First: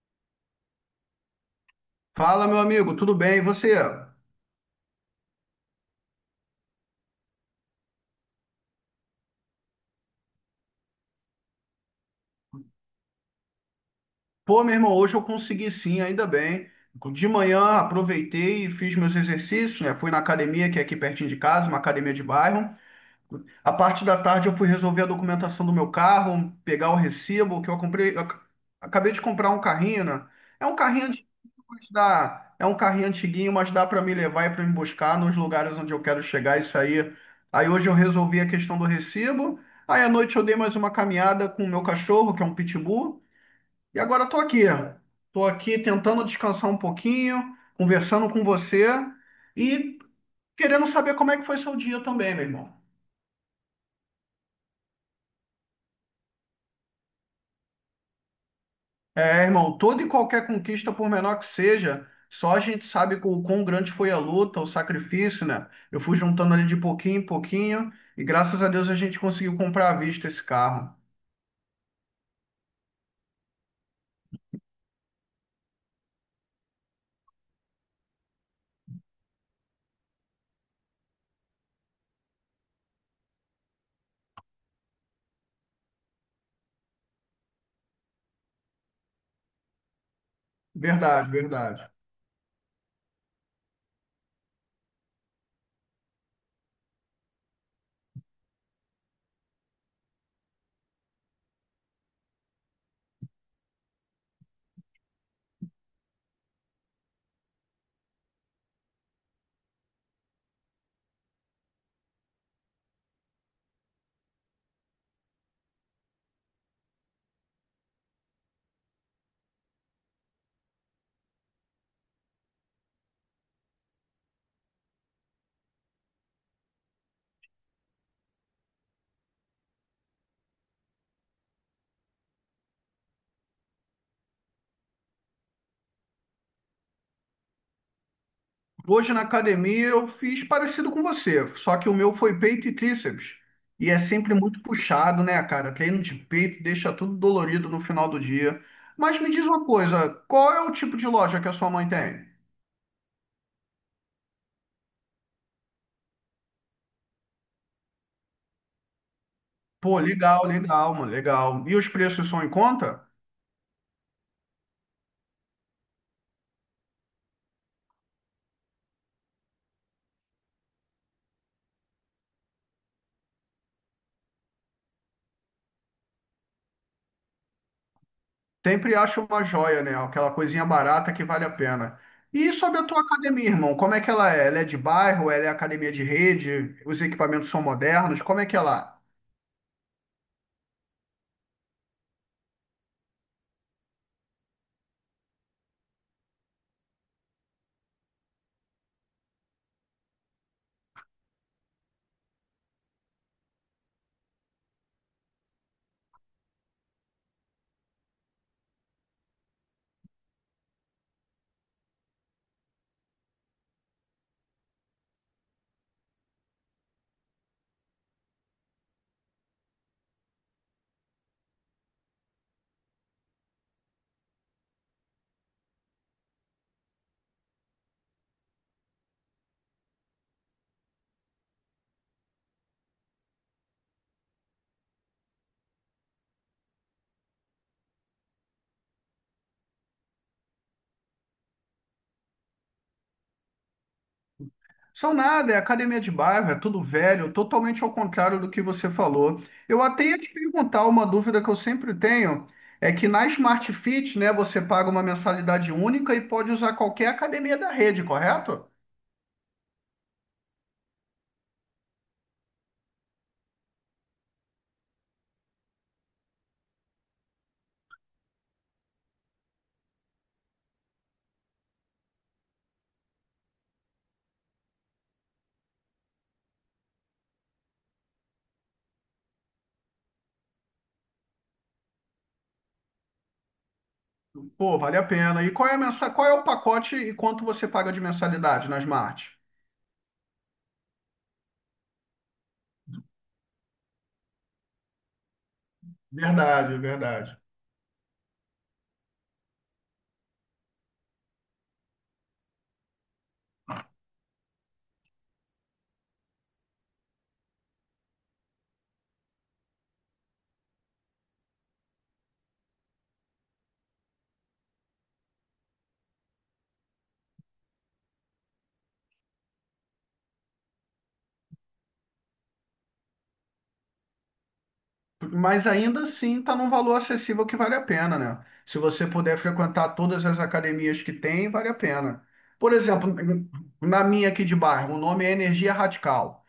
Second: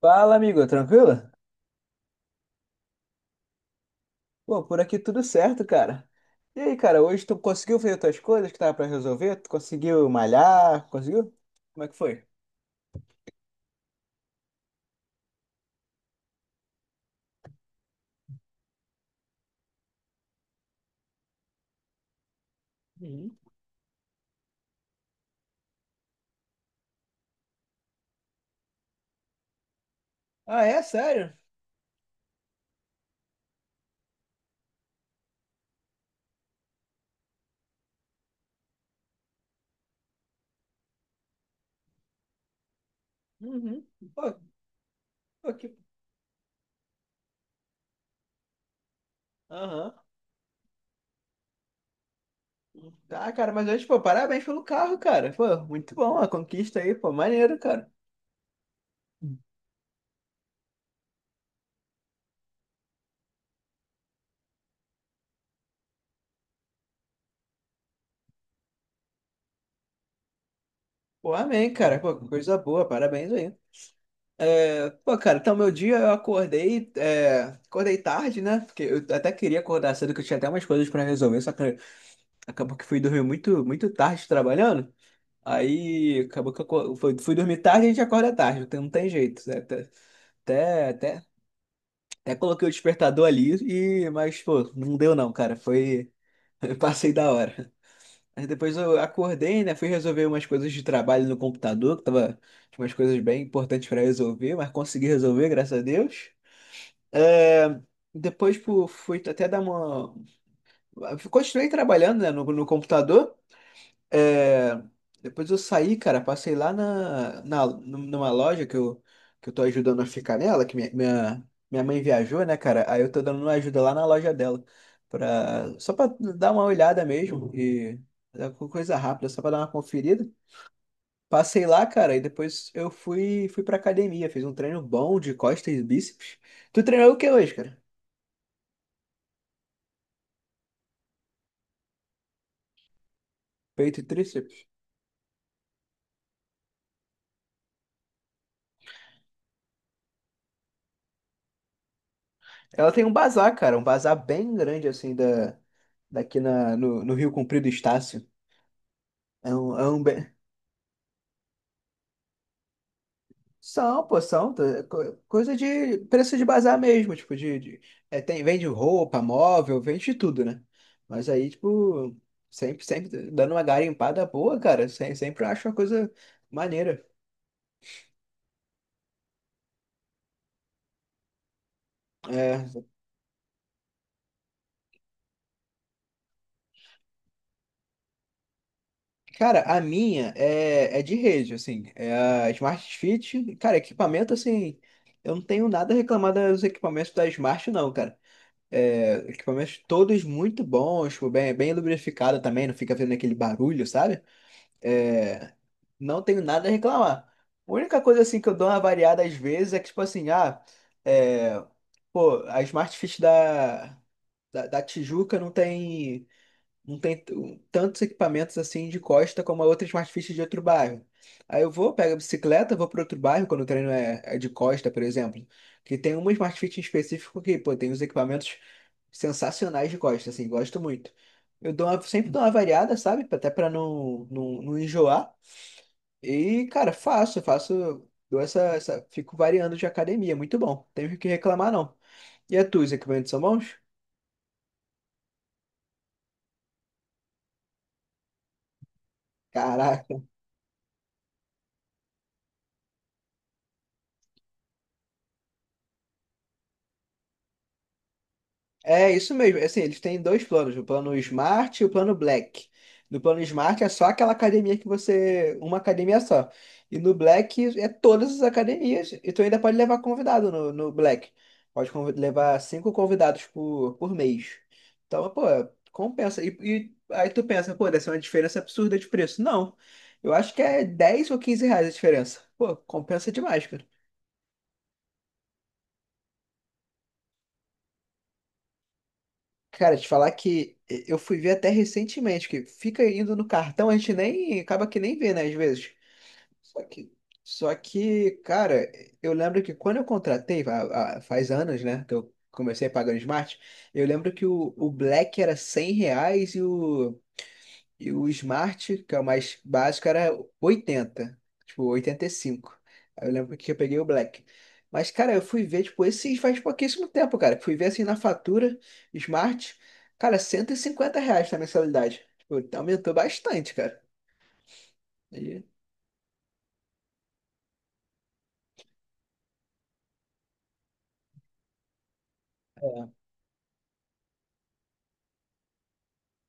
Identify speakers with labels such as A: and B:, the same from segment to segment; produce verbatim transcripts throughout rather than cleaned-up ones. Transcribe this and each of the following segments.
A: Fala, amigo, tranquilo?
B: Fala, meu amigo, tudo bem? E você?
A: Pô, por aqui tudo certo, cara. E aí, cara, hoje tu conseguiu fazer tuas coisas que tava pra resolver? Tu conseguiu malhar? Conseguiu? Como é que foi?
B: Pô, meu irmão, hoje eu consegui sim, ainda bem. De manhã aproveitei e fiz meus exercícios, né? Fui na academia, que é aqui pertinho de casa, uma academia de bairro. A parte da tarde eu fui resolver a documentação do meu carro, pegar o recibo que eu comprei. Eu ac- acabei de comprar um carrinho, né?
A: Ah,
B: É um
A: é?
B: carrinho antiguinho,
A: Sério?
B: mas dá, É um carrinho antiguinho, mas dá para me levar e para me buscar nos lugares onde eu quero chegar e sair. Aí hoje eu resolvi a questão do recibo. Aí à noite eu dei mais uma caminhada com o meu cachorro, que é um pitbull,
A: Uhum.
B: e agora
A: Pô,
B: estou aqui. Estou
A: pô, que...
B: aqui tentando descansar um pouquinho, conversando com você
A: Aham.
B: e querendo saber como é que foi seu dia também, meu irmão.
A: Ah, cara, mas hoje, pô, parabéns pelo carro, cara. Pô, muito bom a conquista aí, pô, maneiro, cara.
B: É, irmão, toda e qualquer conquista, por menor que seja, só a gente sabe o quão grande foi a luta, o sacrifício, né? Eu fui juntando ali de pouquinho em pouquinho e graças a Deus a gente conseguiu comprar à vista esse carro.
A: Pô, amém, cara. Pô, coisa boa, parabéns aí. É, pô, cara, então meu dia eu acordei, é, acordei tarde, né? Porque eu até queria acordar cedo, que eu tinha até umas coisas pra resolver, só que acabou que fui dormir muito, muito tarde trabalhando. Aí acabou que eu co- fui, fui dormir tarde e a gente acorda tarde, então não tem jeito, né? Até, até, até,
B: Verdade, verdade.
A: até coloquei o despertador ali, e, mas pô, não deu não, cara. Foi. Eu passei da hora. Aí depois eu acordei, né? Fui resolver umas coisas de trabalho no computador, que tava, tinha umas coisas bem importantes para resolver, mas consegui resolver, graças a Deus. É, Depois pô, fui até dar uma. Continuei trabalhando, né, no, no computador. É, Depois eu saí, cara, passei lá na, na, numa loja que eu, que eu tô ajudando a ficar nela, que minha, minha, minha mãe viajou, né, cara? Aí eu tô dando uma ajuda lá na loja dela, pra, só pra dar uma olhada mesmo, e é coisa rápida, só pra dar uma conferida. Passei lá, cara, e depois eu fui, fui pra academia, fiz um treino bom de costas e bíceps. Tu treinou o que hoje, cara?
B: Hoje na academia eu fiz parecido com você, só que o meu foi peito e tríceps. E é
A: Peito e
B: sempre
A: tríceps.
B: muito puxado, né, cara? Treino de peito deixa tudo dolorido no final do dia. Mas me diz uma coisa, qual é o tipo de loja que a sua mãe tem?
A: Ela tem um bazar, cara, um bazar bem grande, assim, da, daqui na, no, no Rio Comprido Estácio. É um, é
B: Pô,
A: um bem...
B: legal, legal, mano, legal. E os preços são em conta?
A: São, pô, são. Tá, co- coisa de preço de bazar mesmo, tipo, de, de- é, tem, vende roupa, móvel, vende de tudo, né? Mas aí, tipo, sempre, sempre dando uma garimpada boa, cara, sempre, sempre eu acho uma coisa maneira.
B: Sempre acho uma joia, né? Aquela coisinha barata que vale a pena. E sobre
A: É,
B: a tua academia, irmão, como é que ela é? Ela é de bairro? Ela é academia de rede? Os equipamentos são modernos? Como é que ela é?
A: cara, a minha é, é de rede, assim, é a Smart Fit. Cara, equipamento, assim, eu não tenho nada a reclamar dos equipamentos da Smart, não, cara. É, equipamentos todos muito bons, tipo, bem, bem lubrificado também, não fica vendo aquele barulho, sabe? É, não tenho nada a reclamar. A única coisa assim que eu dou uma variada às vezes é que, tipo assim, ah, é, pô, a Smart Fit da, da, da Tijuca não tem não tem t- um, tantos equipamentos assim de costa como a outra Smart Fit de outro bairro. Aí eu vou, pego a bicicleta, vou para outro bairro, quando o treino é, é de costa, por exemplo, que tem uma Smart Fit em específico que, pô, tem uns equipamentos sensacionais de costa, assim, gosto muito. Eu dou uma- sempre dou uma variada, sabe? Até para não, não, não enjoar. E, cara, faço, faço, dou essa, essa, fico variando de academia, muito bom. Tenho que reclamar, não. E a tua, os equipamentos são bons?
B: São nada, é academia de bairro, é tudo velho, totalmente ao contrário do que você falou. Eu até
A: Caraca.
B: ia te perguntar uma dúvida que eu sempre tenho, é que na Smart Fit, né, você paga uma mensalidade única e pode usar qualquer academia da rede, correto?
A: É isso mesmo. Assim, eles têm dois planos, o plano Smart e o plano Black. No plano Smart é só aquela academia que você, uma academia só. E no Black é todas as academias. E tu ainda pode levar convidado no, no Black. Pode convi- levar cinco convidados por, por mês. Então, pô, compensa. E, e aí tu pensa, pô, deve ser uma diferença absurda de preço. Não. Eu acho que é dez ou quinze reais a diferença. Pô, compensa demais, cara.
B: Pô, vale a pena. E qual é a mensa... qual é o pacote e quanto você paga de mensalidade na Smart?
A: Cara, te falar que eu fui ver até recentemente, que fica indo no cartão, a gente nem acaba que nem vê, né, às vezes.
B: Verdade,
A: Só que,
B: verdade.
A: só que, cara, eu lembro que quando eu contratei, fa- a- faz anos, né, que eu comecei pagando Smart, eu lembro que o, o Black era cem reais e o Smart, que é o mais básico, era oitenta tipo oitenta e cinco. Aí eu lembro que eu peguei o Black. Mas, cara, eu fui ver, tipo, esses faz pouquíssimo tempo, cara. Fui ver assim na fatura, Smart, cara, cento e cinquenta reais na mensalidade. Tipo, aumentou bastante, cara. E...
B: Mas ainda assim está num valor acessível que vale a pena, né? Se você puder frequentar todas as academias que tem, vale a pena. Por exemplo, na minha aqui de bairro, o nome é Energia Radical.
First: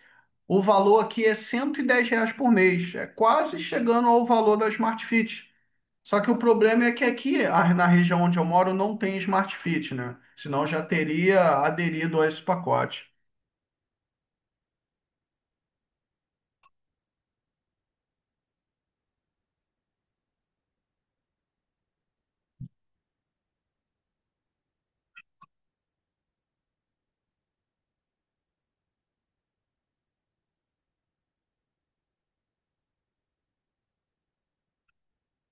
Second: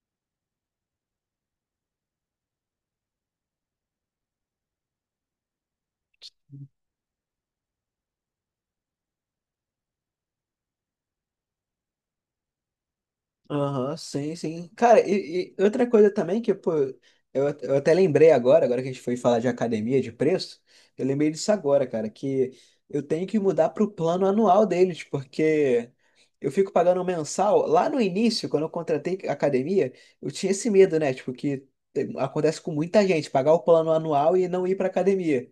B: O valor aqui é cento e dez reais por mês, é quase chegando ao valor da Smart Fit. Só que o problema é que aqui, a- na região onde eu moro, não tem Smart Fit, né? Senão eu já teria aderido a esse pacote.
A: Aham, sim, sim. Cara, e, e outra coisa também que, pô, eu, eu até lembrei agora, agora que a gente foi falar de academia, de preço, eu lembrei disso agora, cara, que eu tenho que mudar pro plano anual deles, porque eu fico pagando mensal. Lá no início, quando eu contratei academia, eu tinha esse medo, né? Tipo, que tem- acontece com muita gente, pagar o plano anual e não ir pra academia.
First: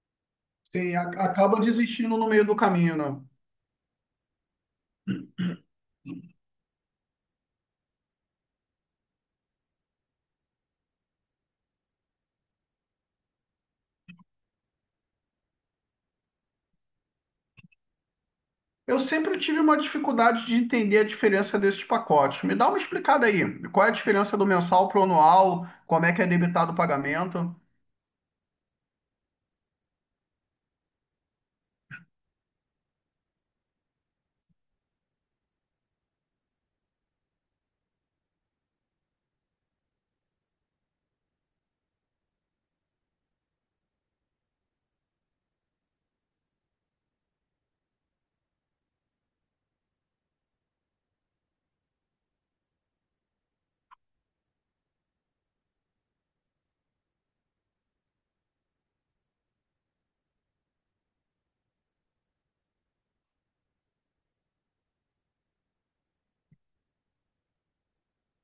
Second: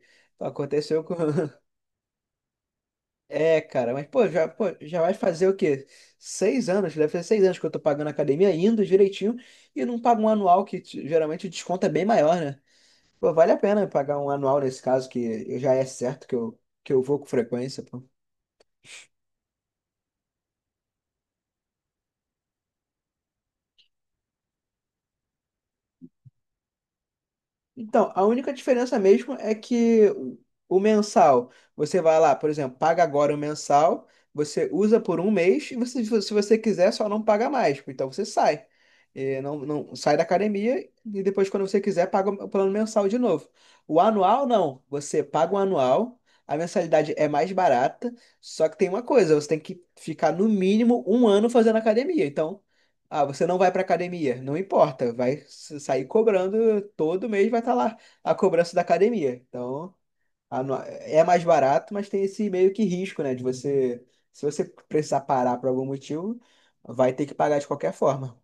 B: Sim,
A: Aconteceu
B: a-
A: com,
B: acaba desistindo no meio do caminho, né?
A: é, cara, mas pô, já, pô, já vai fazer o quê? Seis anos, deve fazer seis anos que eu tô pagando a academia, indo direitinho, e não pago um anual que t- geralmente o desconto é bem maior, né? Pô, vale a pena pagar um anual nesse caso, que eu já é certo que eu, que eu vou com frequência, pô.
B: Eu sempre tive uma dificuldade de entender a diferença desses pacotes. Me dá uma explicada aí. Qual é a diferença do mensal para o anual? Como é que é debitado o pagamento?
A: Então, a única diferença mesmo é que o o mensal, você vai lá, por exemplo, paga agora o mensal, você usa por um mês e você, se você quiser, só não paga mais. Então você sai. Eh, não, não sai da academia e depois, quando você quiser, paga o plano mensal de novo. O anual, não. Você paga o anual, a mensalidade é mais barata, só que tem uma coisa, você tem que ficar no mínimo um ano fazendo academia. Então, ah, você não vai para academia. Não importa, vai s- sair cobrando todo mês, vai estar lá a cobrança da academia. Então, a no- é mais barato, mas tem esse meio que risco, né? De você, se você precisar parar por algum motivo, vai ter que pagar de qualquer forma.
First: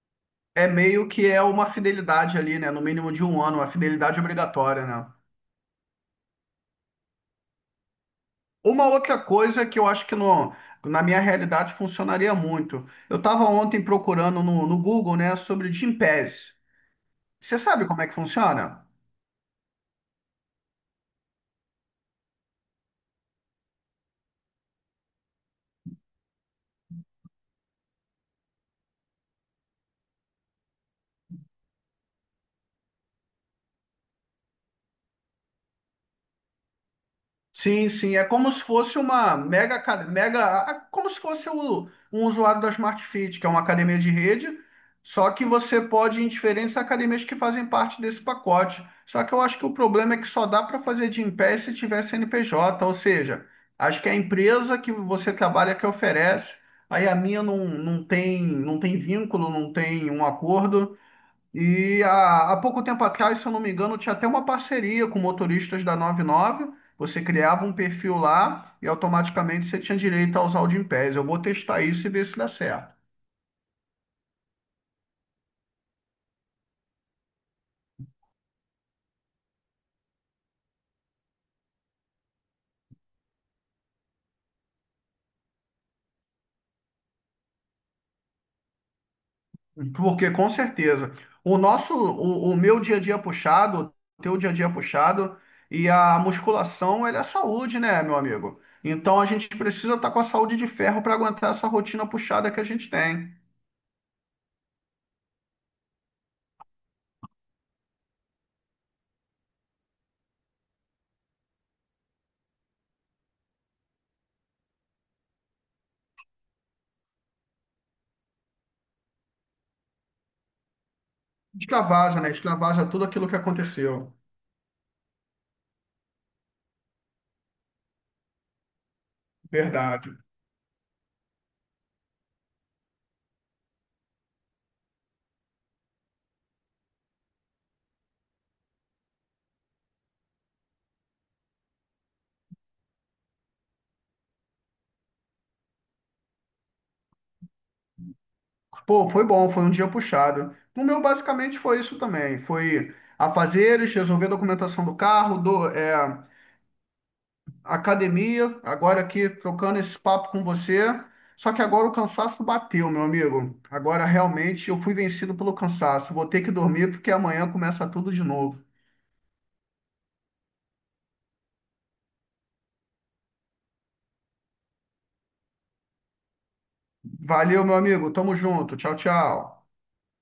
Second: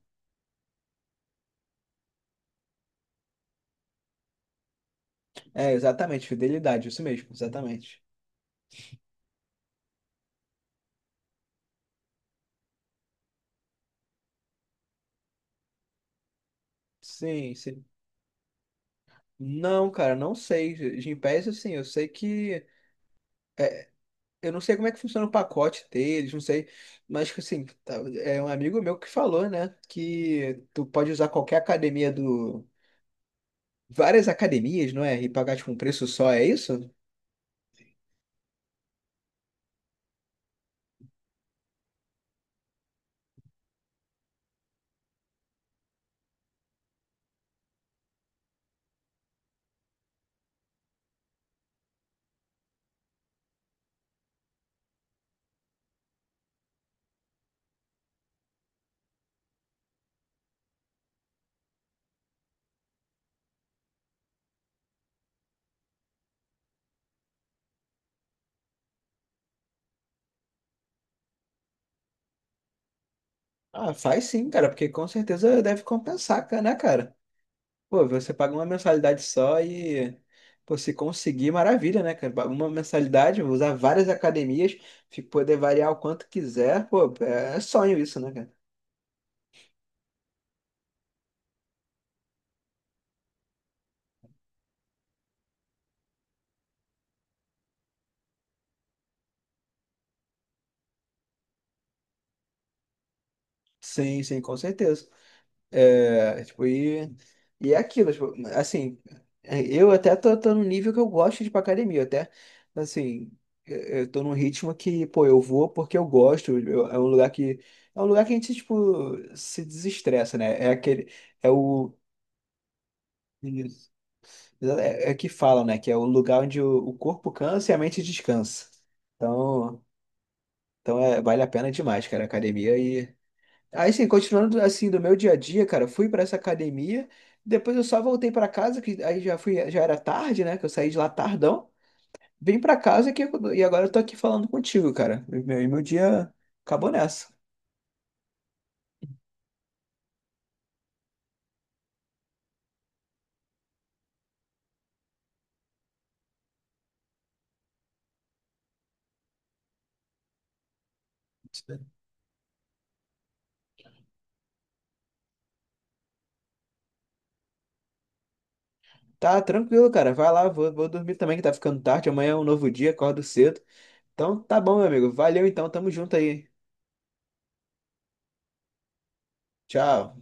B: É meio que é uma fidelidade ali, né? No mínimo de um ano, uma fidelidade obrigatória, né?
A: É, exatamente, fidelidade, isso mesmo, exatamente.
B: Uma outra coisa que eu acho que no, na minha realidade funcionaria muito. Eu estava ontem procurando no, no Google, né, sobre Gympass.
A: Sim,
B: Você
A: sim.
B: sabe como é que funciona?
A: Não, cara, não sei. Gympass, assim, eu sei que. é, Eu não sei como é que funciona o pacote deles, não sei. Mas, tipo assim, tá- é um amigo meu que falou, né? Que tu pode usar qualquer academia do. Várias academias, não é? E pagar, tipo, um preço só, é isso?
B: Sim, sim, é como se fosse uma mega, aca- mega, a- a- como se fosse o- um usuário da Smart Fit, que é uma academia de rede, só que você pode ir em diferentes academias que fazem parte desse pacote. Só que eu acho que o problema é que só dá para fazer de em pé se tiver C N P J, ou seja, acho que é a empresa que você trabalha que oferece, aí a minha não, não tem, não tem vínculo, não tem um acordo, e há, há pouco tempo atrás, se eu não me engano, tinha até uma parceria com motoristas da noventa e nove. Você criava um perfil lá e automaticamente você tinha direito a usar o Gympass. Eu vou testar isso e ver se dá certo.
A: Ah, faz sim, cara, porque com certeza deve compensar, ca- né, cara? Pô, você paga uma mensalidade só e. Pô, se conseguir, maravilha, né, cara? Paga uma mensalidade, vou usar várias academias, fi- poder variar o quanto quiser, pô, é sonho isso, né, cara?
B: Porque com certeza, o nosso, o, o meu dia a dia puxado, o teu dia a dia puxado e a musculação, ela é saúde, né, meu amigo? Então a gente precisa estar com a saúde de ferro para aguentar essa rotina puxada que a gente tem.
A: Sim, sim, com certeza. É, tipo, e, e é aquilo, tipo, assim, é, eu até tô, tô num nível que eu gosto de ir pra academia, até, assim, eu eu tô num ritmo que, pô, eu vou porque eu gosto, eu- é um lugar que, é um lugar que a gente, tipo, se desestressa, né, é aquele, é o,
B: Extravasa, né? Extravasa tudo aquilo que
A: isso.
B: aconteceu.
A: é, é que falam, né, que é o lugar onde o, o corpo cansa e a mente descansa, então,
B: Verdade.
A: então é, vale a pena demais, cara, a academia. Aí, assim, continuando assim do meu dia a dia, cara, eu fui pra essa academia, depois eu só voltei pra casa, que aí já fui, já era tarde, né? Que eu saí de lá tardão, vim pra casa que, e agora eu tô aqui falando contigo, cara. E meu, e meu dia acabou nessa.
B: Pô, foi bom, foi um dia puxado. O meu, basicamente, foi isso também. Foi afazeres, resolver a documentação do carro, do, é, academia, agora aqui trocando esse papo com você. Só que agora o cansaço bateu, meu amigo. Agora, realmente, eu fui vencido pelo cansaço. Vou ter que dormir porque amanhã começa tudo de novo.
A: Tá tranquilo, cara. Vai lá, vou, vou dormir também, que tá ficando tarde. Amanhã é um novo dia, acordo cedo. Então tá bom, meu amigo. Valeu então, tamo junto aí.
B: Valeu, meu amigo. Tamo junto. Tchau, tchau.
A: Tchau.